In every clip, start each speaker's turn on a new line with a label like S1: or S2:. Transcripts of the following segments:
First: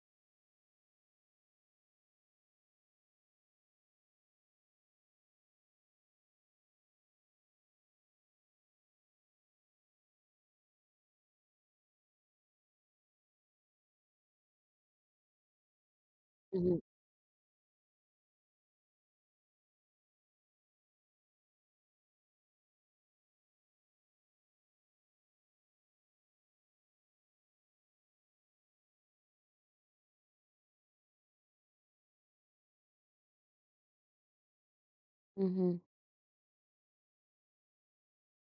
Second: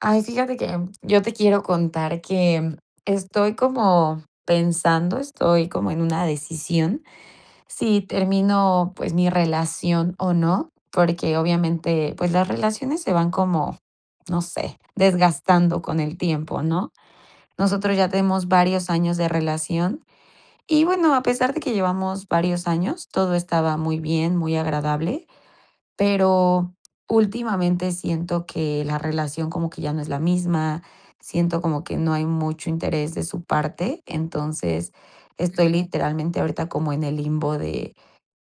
S1: Ay, fíjate que, mm, yo te quiero contar que, mm, estoy como pensando, estoy como en una decisión si termino, pues, mi relación o no, porque, obviamente, pues, las relaciones se van como, no sé, desgastando con el tiempo,
S2: Ujú.
S1: ¿no? Nosotros ya tenemos varios años de relación y, bueno, a pesar de que llevamos varios años, todo estaba muy bien, muy agradable, pero últimamente siento que la relación como que ya no es la misma, siento como que no hay mucho interés de su parte. Entonces, estoy
S2: Ujú.
S1: literalmente ahorita como en el limbo de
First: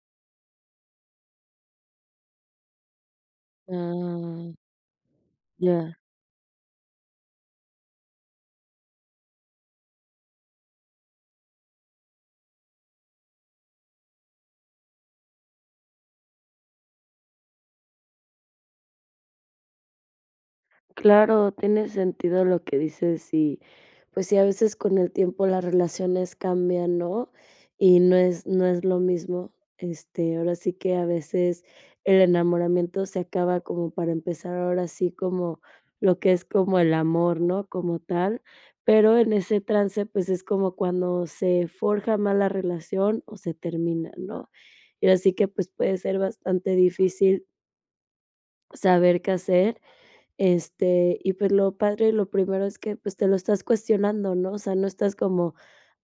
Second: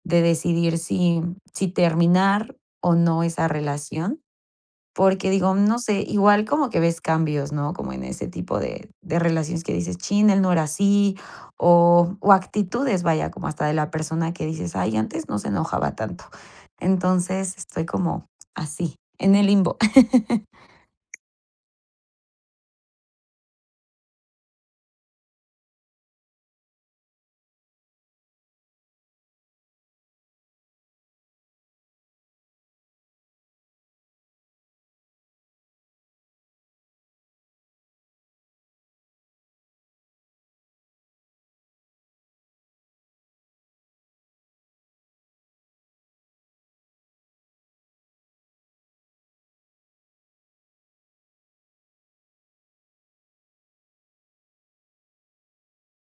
S1: de decidir si si terminar o no esa relación,
S2: Ah.
S1: porque digo, no
S2: Ya.
S1: sé, igual como que ves cambios, ¿no?, como en ese tipo de de relaciones que dices: "Chin, él no era así", o o actitudes, vaya, como hasta de la persona que dices: "Ay, antes no se enojaba tanto". Entonces, estoy como así, en el limbo.
S2: Claro, tiene sentido lo que dices y, pues sí, a veces con el tiempo las relaciones cambian, ¿no?, y no es no es lo mismo, este, ahora sí que a veces el enamoramiento se acaba como para empezar ahora sí como lo que es como el amor, ¿no?, como tal, pero en ese trance, pues, es como cuando se forja más la relación o se termina, ¿no? Y ahora sí que, pues, puede ser bastante difícil saber qué hacer, este, y pues, lo padre y lo primero es que que, pues, te lo estás cuestionando, ¿no?, o sea, no estás como,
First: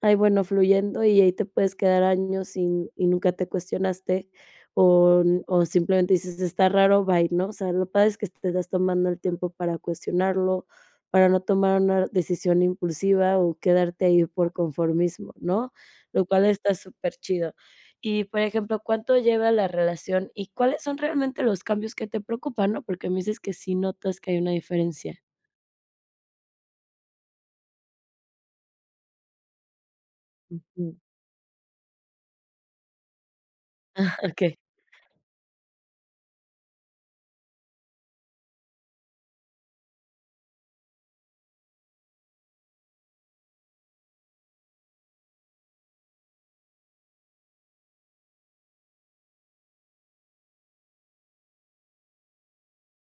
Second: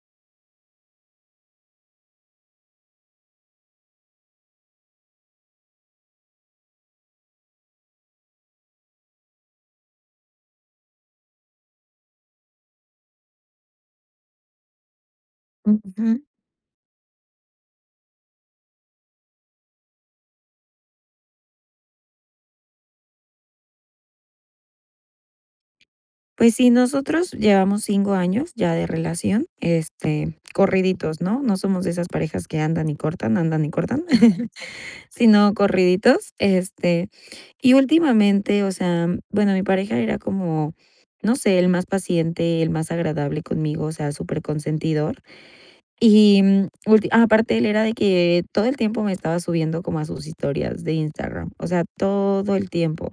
S2: ay bueno, fluyendo y ahí te puedes quedar años sin y nunca te cuestionaste. O n o simplemente dices: "Está raro, bye, ¿no?", o sea, lo padre es que te estás tomando el tiempo para cuestionarlo, para no tomar una decisión impulsiva o quedarte ahí por conformismo, ¿no?,
S1: Ujú.
S2: lo cual está superchido. Y, por ejemplo, ¿cuánto lleva la relación y cuáles son realmente los cambios que te preocupan, no?, porque me dices que sí notas que hay una diferencia.
S1: Pues sí, nosotros llevamos 5 años ya de relación, este,
S2: Ujú.
S1: corriditos, ¿no? No somos de esas parejas que andan y cortan, andan y cortan,
S2: Ah, okey.
S1: sino corriditos. Este, y últimamente, o sea, bueno, mi pareja era como, no sé, él más paciente, él más agradable conmigo, o sea, superconsentidor. Y ulti ah, aparte, él era de que todo el tiempo me estaba subiendo como a sus historias de Instagram, o sea, todo el tiempo.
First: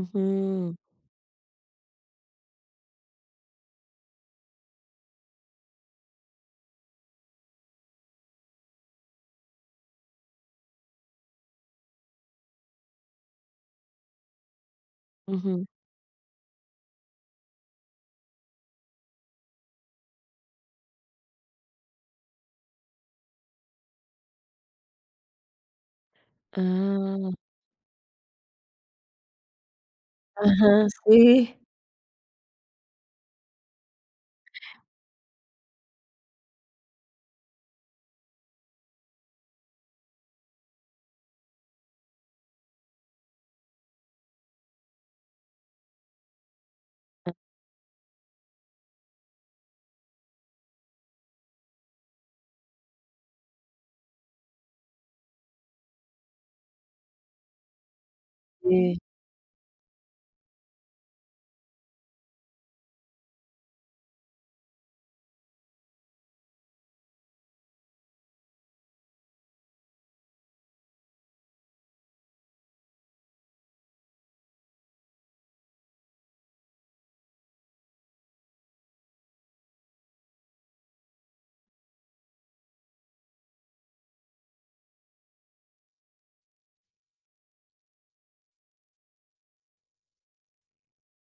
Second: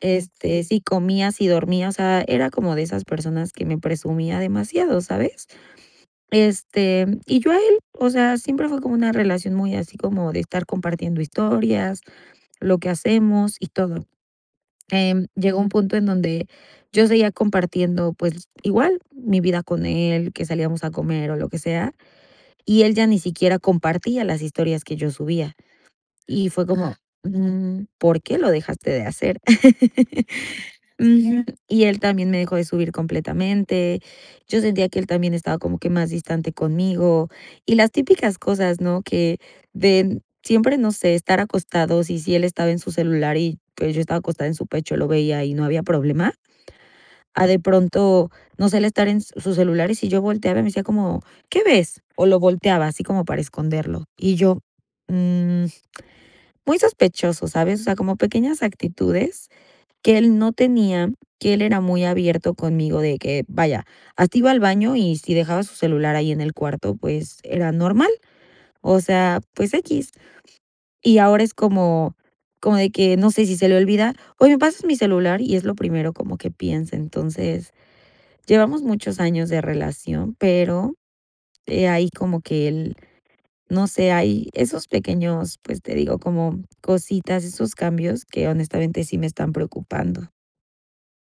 S1: Este, si comía, si dormía, o sea, era como de esas personas que me presumía demasiado, ¿sabes? Este, y yo a él, o sea, siempre fue como una relación muy así como de estar compartiendo historias, lo que hacemos y todo, em, llegó
S2: Ujú.
S1: un punto en donde yo seguía compartiendo, pues igual mi vida con él, que salíamos a comer o lo que sea, y él ya ni siquiera compartía las historias que yo subía y fue como:
S2: Ah.
S1: "Mm, ¿por qué lo dejaste de hacer?".
S2: Ajá,
S1: Ujú,
S2: sí.
S1: y él también me dejó de subir completamente. Yo sentía que él también estaba como que más distante conmigo y las típicas cosas, ¿no? Que de siempre, no sé, estar acostados, y si él estaba en su celular y pues yo estaba acostada en su pecho lo veía y no había problema.
S2: Ah.
S1: A de pronto, no sé, él estar en su celular y si yo volteaba y me decía como: "¿Qué ves?". O lo volteaba así como para esconderlo. Y yo: "Mm, muy sospechoso, ¿sabes?". O sea, como pequeñas
S2: Sí.
S1: actitudes que él no tenía, que él era muy abierto conmigo de que, vaya, hasta iba al baño y si dejaba su celular ahí en el cuarto, pues era normal. O sea, pues equis. Y ahora es como como de que no sé si se le olvida: "Oye, ¿me pasas mi celular?". Y es lo primero como que piense, entonces, llevamos muchos años de relación, pero, eh, ahí como que el, no sé, hay esos pequeños, pues te digo, como cositas, esos cambios que honestamente sí me están preocupando.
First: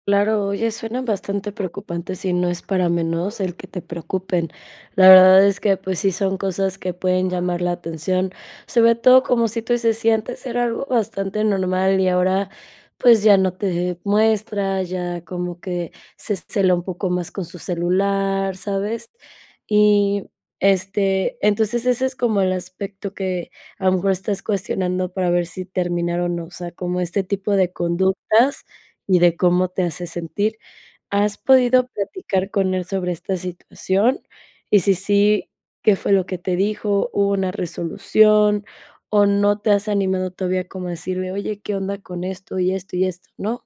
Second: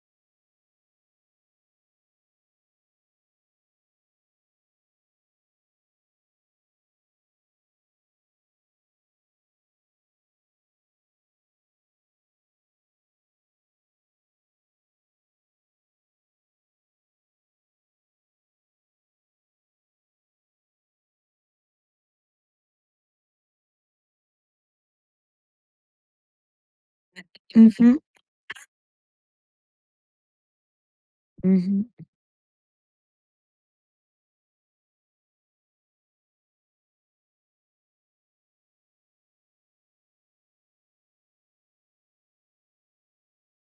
S2: Claro, oye, suena bastante preocupante. Sí, no es para menos el que te preocupen. La verdad es que, pues, sí son cosas que pueden llamar la atención. Sobre todo como, si tú dices, si antes era algo bastante normal y ahora, pues, ya no te muestra, ya como que se cela un poco más con su celular, ¿sabes? Y, este, entonces ese es como el aspecto que, a lo mejor, estás cuestionando para ver si terminar o no, o sea, como este tipo de
S1: Ujú.
S2: conductas y de cómo te hace sentir. ¿Has podido
S1: Ujú.
S2: platicar con él sobre esta situación? Y si sí, ¿qué fue lo que te dijo? ¿Hubo una resolución? ¿O no te has animado todavía como a decirle, "oye, ¿qué onda con esto y esto y esto?", no?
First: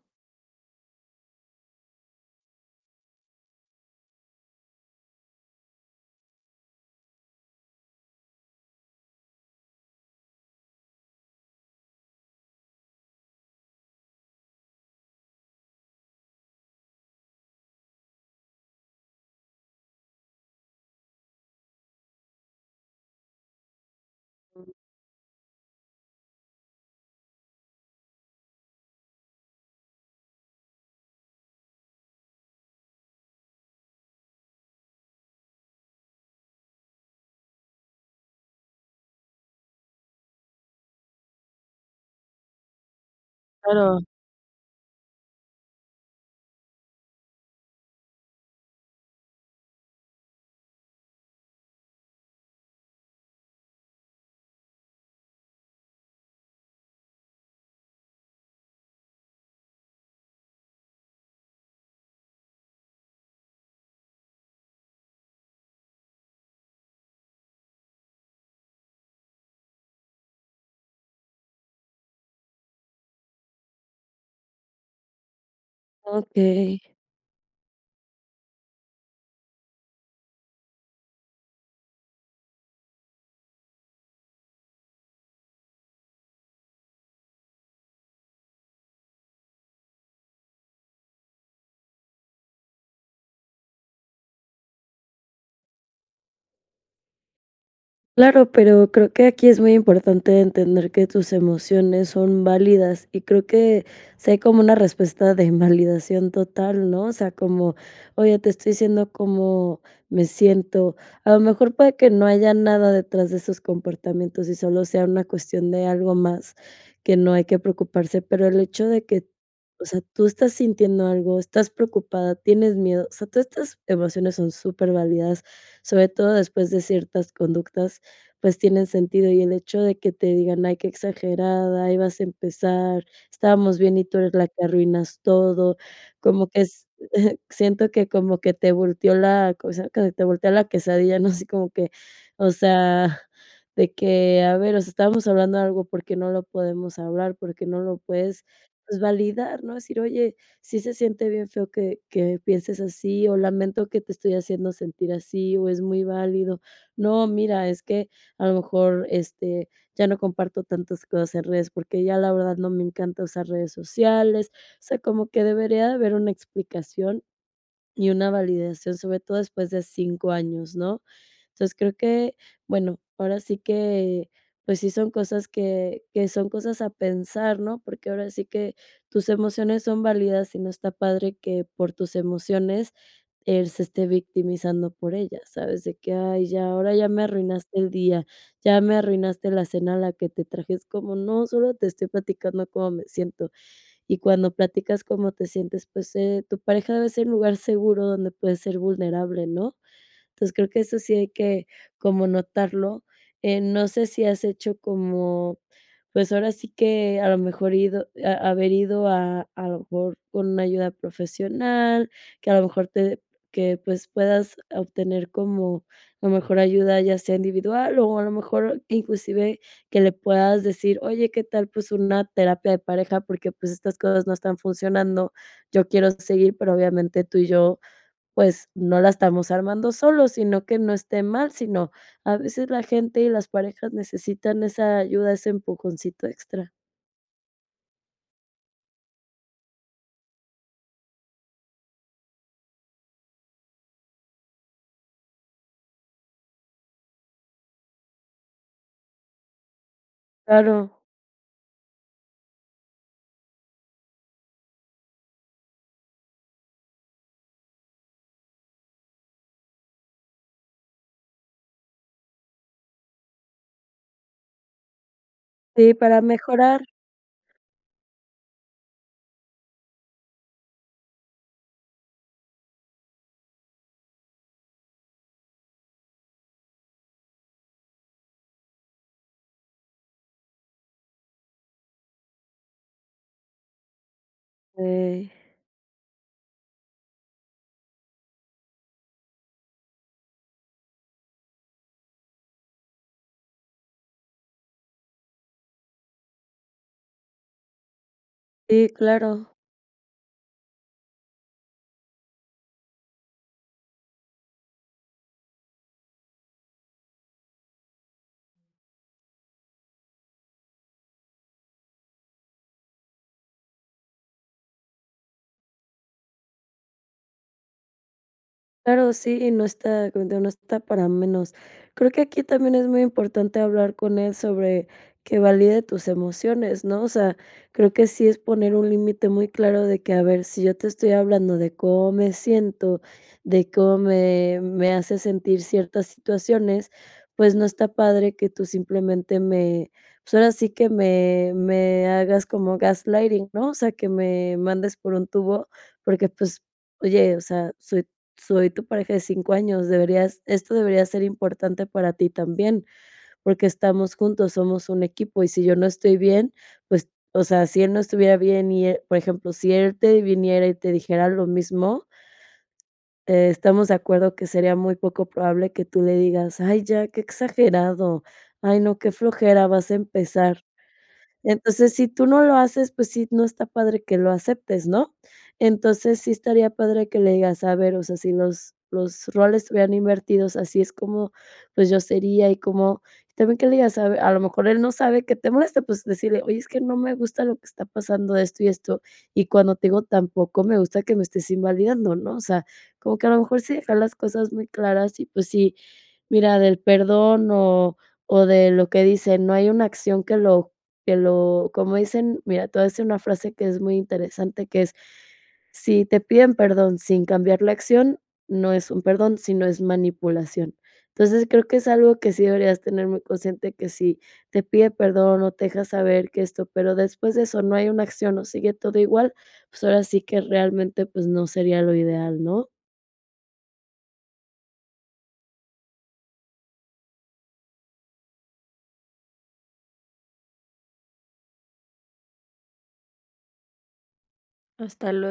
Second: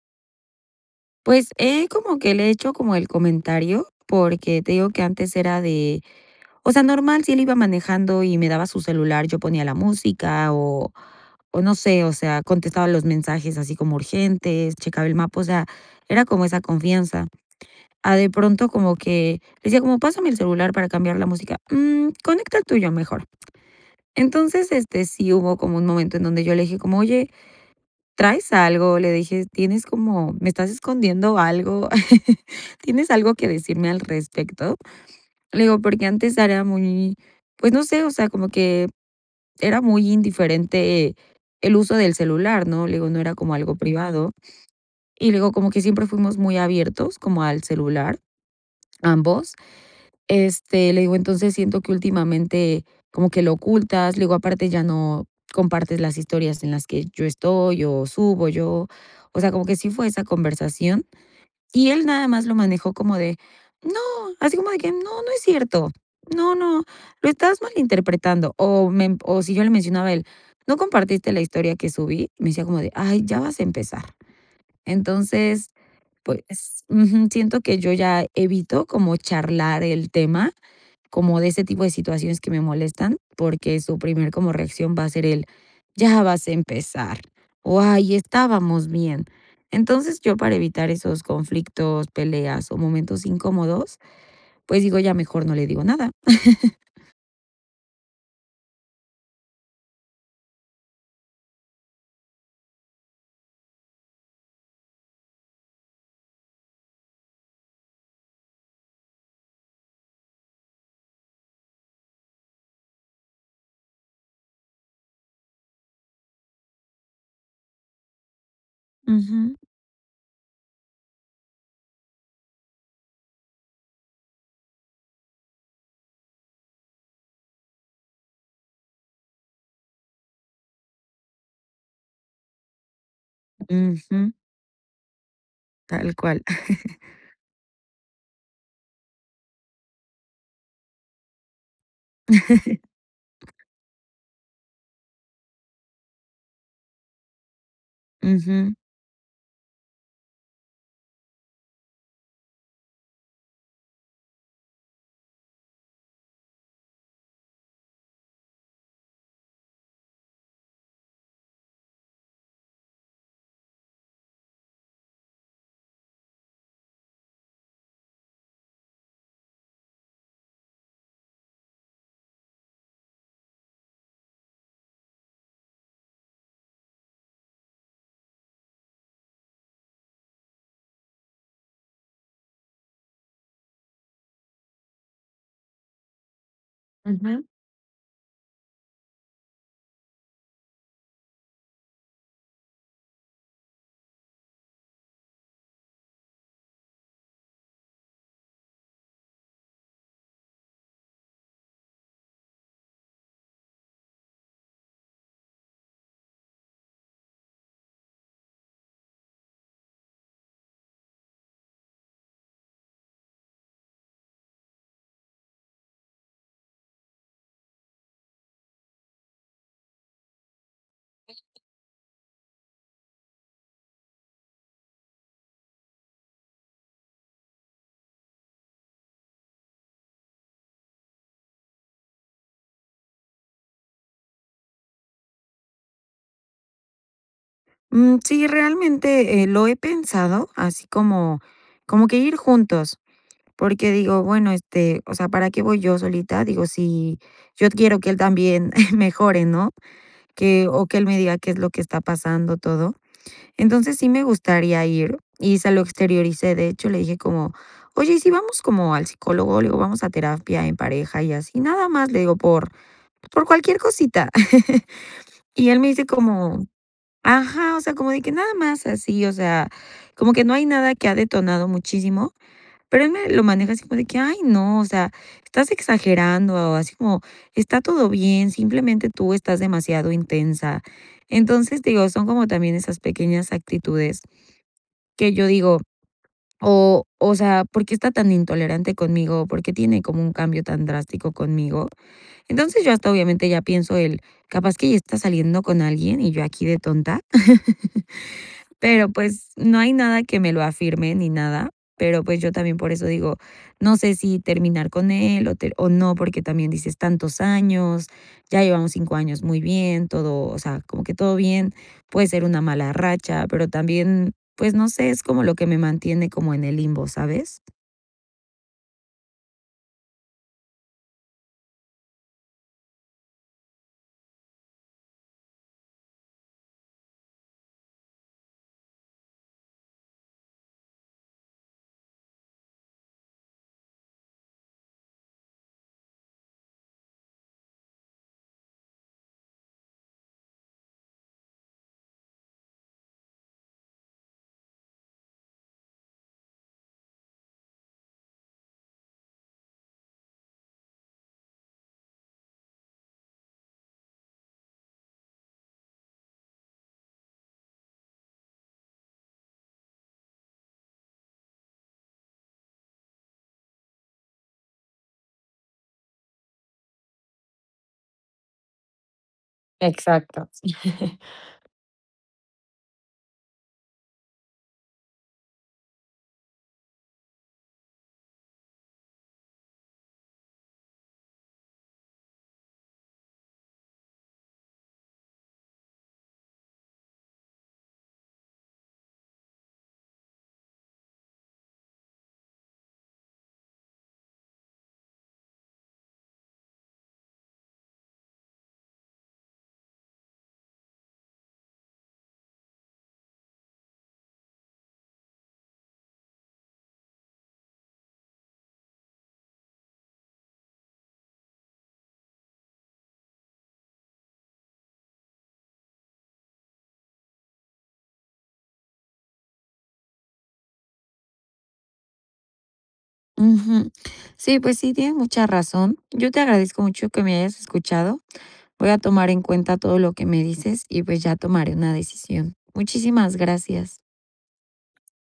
S1: Pues, he como que le he hecho como el comentario porque, te digo que antes era de o sea, normal, si él iba manejando y me daba su celular, yo ponía la música o o no sé, o sea, contestaba los mensajes así como urgentes, checaba el mapa, o sea, era como esa confianza. A de pronto como que decía como pásame el celular para cambiar la música, mm, conecta el tuyo, mejor.
S2: Mm.
S1: Entonces, este, sí hubo como un momento en donde yo le dije como: "Oye, traes algo", le dije: "¿Tienes como? ¿Me estás escondiendo algo?" "¿Tienes algo que decirme al respecto?". Le digo porque antes era muy, pues, no sé, o sea, como que era muy indiferente, el uso del celular, ¿no?, le digo, no era como algo
S2: Claro.
S1: privado. Y luego, como que siempre fuimos muy abiertos como al celular, ambos. Este, le digo: "Entonces, siento que últimamente como que lo ocultas". Le digo: "Aparte, ya no compartes las historias en las que yo estoy o subo yo". O sea, como que sí fue esa conversación y él nada más lo manejó como de no, así como de que no, no es cierto. No, no, lo estás malinterpretando. O me emp O si yo le mencionaba a él: "¿No compartiste la historia que subí?". Me decía como de ay, ya vas a empezar. Entonces,
S2: Okey.
S1: pues ujú, siento que yo ya evito como charlar el tema, como de ese tipo de situaciones que me molestan, porque su primer como reacción va a ser el ya vas a empezar o, ay, estábamos bien. Entonces, yo para evitar esos conflictos, peleas o momentos incómodos, pues, digo: "Ya mejor no le digo nada".
S2: Claro, pero creo que aquí es muy importante entender que tus emociones son válidas, y creo que, si hay como una respuesta de invalidación total, ¿no?, o sea, como: "Oye, te estoy diciendo cómo me siento", a lo mejor para que no haya nada detrás de esos comportamientos y solo sea una cuestión de algo más que no hay que preocuparse, pero el hecho de que,
S1: Ujú.
S2: o sea, tú estás sintiendo algo, estás preocupada, tienes miedo, o sea, todas estas emociones son superválidas, sobre todo después de ciertas conductas, pues, tienen sentido, y el hecho de que te digan: "Ay, qué exagerada, ahí vas a empezar, estábamos bien y tú
S1: Ujú.
S2: eres la que arruinas todo",
S1: Tal cual.
S2: como que es siento que, como que te volteó la, o sea, que te volteó la quesadilla, ¿no?, así como que, o sea, de que, a ver, o sea, estábamos hablando algo, ¿por qué no lo podemos hablar?, ¿por qué no lo puedes,
S1: Ujú.
S2: pues, validar, no?, decir: "Oye, sí se siente bien feo que que pienses así o lamento que te estoy haciendo sentir así o es muy válido no, mira, es que a lo mejor, este, ya no comparto tantas cosas en redes, porque ya la verdad no me encanta usar redes sociales", o sea, como que debería de haber una explicación y una validación, sobre todo después de 5 años, ¿no?, entonces, creo que bueno, ahora sí que, pues sí son cosas que que son cosas a pensar, ¿no?, porque ahora sí que tus emociones son válidas y no está padre que por tus emociones él se esté victimizando por ella, ¿sabes?, de que: "Ay, ya, ahora ya me
S1: Ujú.
S2: arruinaste el día, ya me arruinaste la cena a la que te traje", es como: "No, solo te estoy platicando cómo me siento", y cuando platicas cómo te sientes, pues, eh, tu pareja debe ser un lugar seguro donde puedes ser vulnerable, ¿no? Entonces creo que eso sí hay que como notarlo, eh, no sé si has hecho como, pues, ahora sí que, a lo mejor ido haber ido a a lo mejor con una ayuda profesional, que a lo mejor te que pues, puedas obtener como, a lo mejor, ayuda, ya sea individual o, a lo mejor, inclusive, que le puedas decir: "Oye, ¿qué tal?, pues una terapia de pareja, porque, pues, estas cosas no están funcionando, yo quiero seguir, pero, obviamente, tú y yo, pues, no la estamos armando solos, sino que no esté mal, sino a veces la gente y las parejas necesitan esa ayuda, ese empujoncito extra".
S1: Mm, sí, realmente, eh, lo he pensado, así como como que ir juntos. Porque digo: "Bueno, este, o sea, ¿para qué voy yo solita?", digo, si yo quiero que él también mejore, ¿no?, que o que
S2: Claro.
S1: él me diga qué es lo que está pasando, todo. Entonces, sí me gustaría ir y se lo exterioricé, de hecho, le dije como: "Oye, ¿y si vamos como al psicólogo?", le digo: "Vamos a terapia en pareja y así, nada más, le digo, por por cualquier cosita", y él me
S2: Sí,
S1: dice
S2: para
S1: como:
S2: mejorar.
S1: "Ajá", o sea, como de que nada más así, o sea, como que no hay nada que ha detonado muchísimo, pero él me lo maneja así como de que, "Ay no, o sea, estás exagerando", o así como: "Está todo bien, simplemente tú estás demasiado intensa", entonces, digo, son como también esas pequeñas actitudes,
S2: Okey.
S1: que yo digo, o o sea, "¿Por qué está tan intolerante conmigo o por qué tiene como un cambio tan drástico conmigo?", entonces, yo hasta, obviamente, ya pienso el: "Capaz que ya está saliendo con alguien y yo aquí de tonta",
S2: Sí,
S1: pero, pues,
S2: claro.
S1: no hay nada que me lo afirme ni nada, pero, pues, yo también por eso digo, no sé si terminar con él o o no, porque también dices tantos años, ya llevamos 5 años muy bien, todo, o sea, como que todo bien, puede ser una mala racha, pero también, pues, no sé, es como lo que me mantiene como en el limbo, ¿sabes?
S2: Claro, sí, no está, como te digo, no está para menos. Creo que aquí también es muy importante hablar con él sobre que valide tus emociones, ¿no?, o sea, creo que sí es poner un límite muy claro de que: "A ver, si yo te estoy hablando de cómo me siento, de cómo me me hace sentir ciertas situaciones, pues, no está padre que tú, simplemente, me pues, ahora sí que, me me hagas como gaslighting, ¿no?, o sea, que me mandes por un tubo, porque, pues, oye, o sea, soy soy tu pareja de 5 años, deberías esto debería ser importante para ti también, porque estamos juntos, somos un equipo, y si yo no estoy bien, pues", o sea, si él no estuviera bien y, eh, por ejemplo, si él te viniera y te dijera lo mismo te estamos de acuerdo que sería muy poco probable que tú le digas: "Ay, ya, qué exagerado. Ay, no, qué flojera, vas a
S1: Exacto.
S2: empezar". Entonces, si tú no lo haces, pues, sí, no está padre que lo aceptes, ¿no? Entonces, sí estaría padre que le digas: "A ver, o sea, si los los roles estuvieran invertidos, así es como, pues yo sería y cómo", y también que le digas a ver, a lo mejor, él no sabe que te molesta, pues, decirle: "Oye, es que no me gusta lo que está pasando, esto y esto, y cuando te digo, tampoco me gusta que me estés invalidando", ¿no?, o sea, como que a lo mejor, sí dejar las cosas muy claras y, pues, sí, mira, del perdón o o de lo que dicen, no hay una acción que lo que lo, ¿cómo dicen? mira, te voy a decir una frase que es muy interesante, que es: "Si te piden perdón, sin cambiar la acción, no es un perdón, sino es manipulación". Entonces, creo que es algo que sí deberías tener muy consciente, que si te pide perdón o te deja saber que esto, pero después de eso no hay una acción o sigue todo igual, pues, ahora sí que, realmente, pues, no sería lo ideal, ¿no?
S1: Ujú. Sí, pues, sí, tienes mucha razón. Yo te agradezco mucho que me hayas escuchado. Voy a tomar en cuenta todo lo que me dices y, pues, ya tomaré una decisión. Muchísimas gracias.
S2: Hasta luego.